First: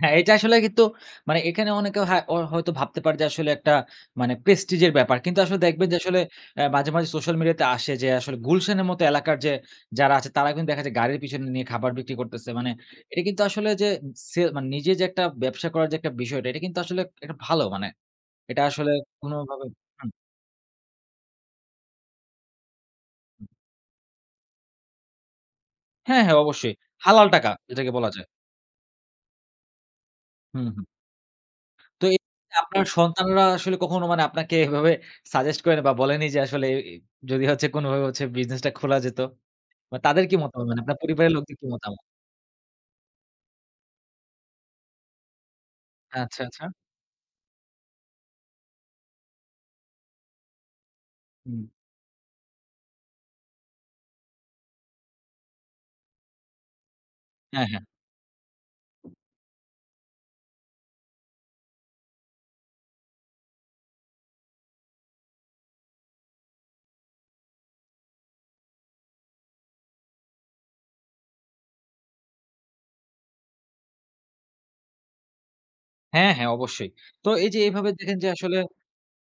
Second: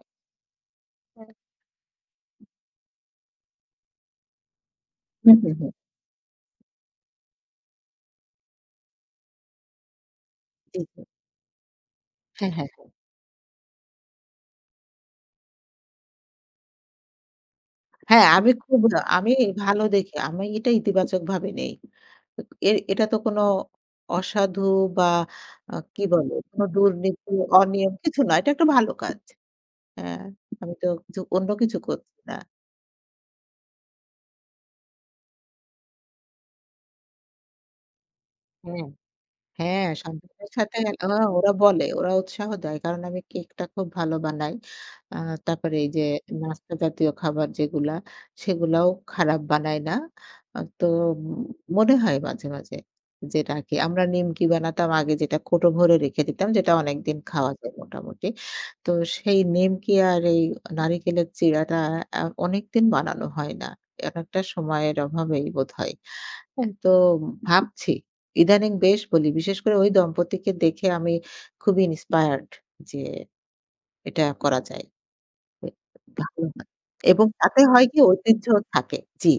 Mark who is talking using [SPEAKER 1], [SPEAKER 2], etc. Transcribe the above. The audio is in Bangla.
[SPEAKER 1] হ্যাঁ, এটা আসলে কিন্তু
[SPEAKER 2] হ্যাঁ।
[SPEAKER 1] মানে এখানে অনেকে হা হয়তো ভাবতে পারে যে আসলে একটা মানে প্রেস্টিজ এর ব্যাপার।
[SPEAKER 2] হুম,
[SPEAKER 1] কিন্তু
[SPEAKER 2] হুম,
[SPEAKER 1] আসলে
[SPEAKER 2] হুম।
[SPEAKER 1] দেখবেন যে আসলে আ মাঝে, মাঝে সোশ্যাল মিডিয়া তে আসে যে আসলে, গুলশানের মত এলাকার যে যারা আছে তারা কিন্তু
[SPEAKER 2] জী,
[SPEAKER 1] দেখা যায়
[SPEAKER 2] জী।
[SPEAKER 1] গাড়ির পেছনে নিয়ে খাবার বিক্রি করতেছে।
[SPEAKER 2] হ্যাঁ, হ্যাঁ,
[SPEAKER 1] মানে
[SPEAKER 2] হ্যাঁ।
[SPEAKER 1] এটা কিন্তু আসলে যে ছে মানে নিজে যে একটা ব্যবসা করার যে একটা বিষয়টা এটা কিন্তু আসলে একটা ভালো, মানে
[SPEAKER 2] হ্যাঁ, আমি
[SPEAKER 1] এটা
[SPEAKER 2] খুব
[SPEAKER 1] আসলে
[SPEAKER 2] অ্যা আমি
[SPEAKER 1] কোনোভাবে
[SPEAKER 2] ভালো
[SPEAKER 1] হুম।
[SPEAKER 2] দেখে, আমি এটা ইতিবাচকভাবে নেই। উক এ এটা তো কোন
[SPEAKER 1] উব।
[SPEAKER 2] অসাধু বা আ কি
[SPEAKER 1] হ্যাঁ,
[SPEAKER 2] বলে?
[SPEAKER 1] হ্যাঁ
[SPEAKER 2] কোন
[SPEAKER 1] অবশ্যই। হালাল
[SPEAKER 2] দুর্নীতি
[SPEAKER 1] টাকা এটাকে
[SPEAKER 2] অনিয়ম
[SPEAKER 1] বলা
[SPEAKER 2] কিছু
[SPEAKER 1] যায়।
[SPEAKER 2] না। এটা একটা ভালো কাজ হ্যাঁ
[SPEAKER 1] হুম,
[SPEAKER 2] আমি
[SPEAKER 1] হুম।
[SPEAKER 2] তো জু অন্য কিছু
[SPEAKER 1] তো এ
[SPEAKER 2] করছি না।
[SPEAKER 1] আপনার সন্তানরা আসলে কখনো মানে আপনাকে এভাবে সাজেস্ট করেনি? বা বলেনি যে আসলে অ্যা যদি হচ্ছে কোনভাবে হচ্ছে বিজনেসটা
[SPEAKER 2] হ্যাঁ,
[SPEAKER 1] খোলা যেত?
[SPEAKER 2] হ্যাঁ।
[SPEAKER 1] বা তাদের কি
[SPEAKER 2] সন্তানদের
[SPEAKER 1] মতামত?
[SPEAKER 2] সাথে
[SPEAKER 1] মানে আপনার
[SPEAKER 2] অ
[SPEAKER 1] পরিবারের
[SPEAKER 2] ওরা
[SPEAKER 1] লোকদের কি
[SPEAKER 2] বলে
[SPEAKER 1] মতামত?
[SPEAKER 2] ওরা উৎসাহ দেয়। কারণ আমি কেকটা খুব ভালো বানাই। আ তারপরে এই যে
[SPEAKER 1] আচ্ছা, আচ্ছা।
[SPEAKER 2] নাস্তা জাতীয় খাবার যেগুলা, সেগুলাও খারাপ বানাই না। আ তো ম
[SPEAKER 1] হুম।
[SPEAKER 2] মনে হয় মাঝে, মাঝে যে এটা কি আমরা নিমকি বানাতাম আগে যেটা কৌটো ভরে রেখে দিতাম যেটা অনেকদিন খাওয়া
[SPEAKER 1] হ্যাঁ,
[SPEAKER 2] যায়
[SPEAKER 1] হ্যাঁ।
[SPEAKER 2] মোটামুটি। তো সেই নিমকি আর এই নারিকলের চিড়াটা আ অনেকদিন বানানো হয় না। একএকটা সময়ের অভাবেই বোধহয়। হ্যাঁ? তো ভাবছি, ইদানিং বেশ বলি। বিশেষ করে ওই দম্পতিকে দেখে আমি খুবই Inspired যে এটা করা যায়।
[SPEAKER 1] হ্যাঁ, হ্যাঁ
[SPEAKER 2] [unintelligible]
[SPEAKER 1] অবশ্যই।
[SPEAKER 2] এবং
[SPEAKER 1] তো এই যে
[SPEAKER 2] তাতে হয়
[SPEAKER 1] এভাবে
[SPEAKER 2] কি?
[SPEAKER 1] দেখেন যে আসলে
[SPEAKER 2] ঐতিহ্যও থাকে জ্বি।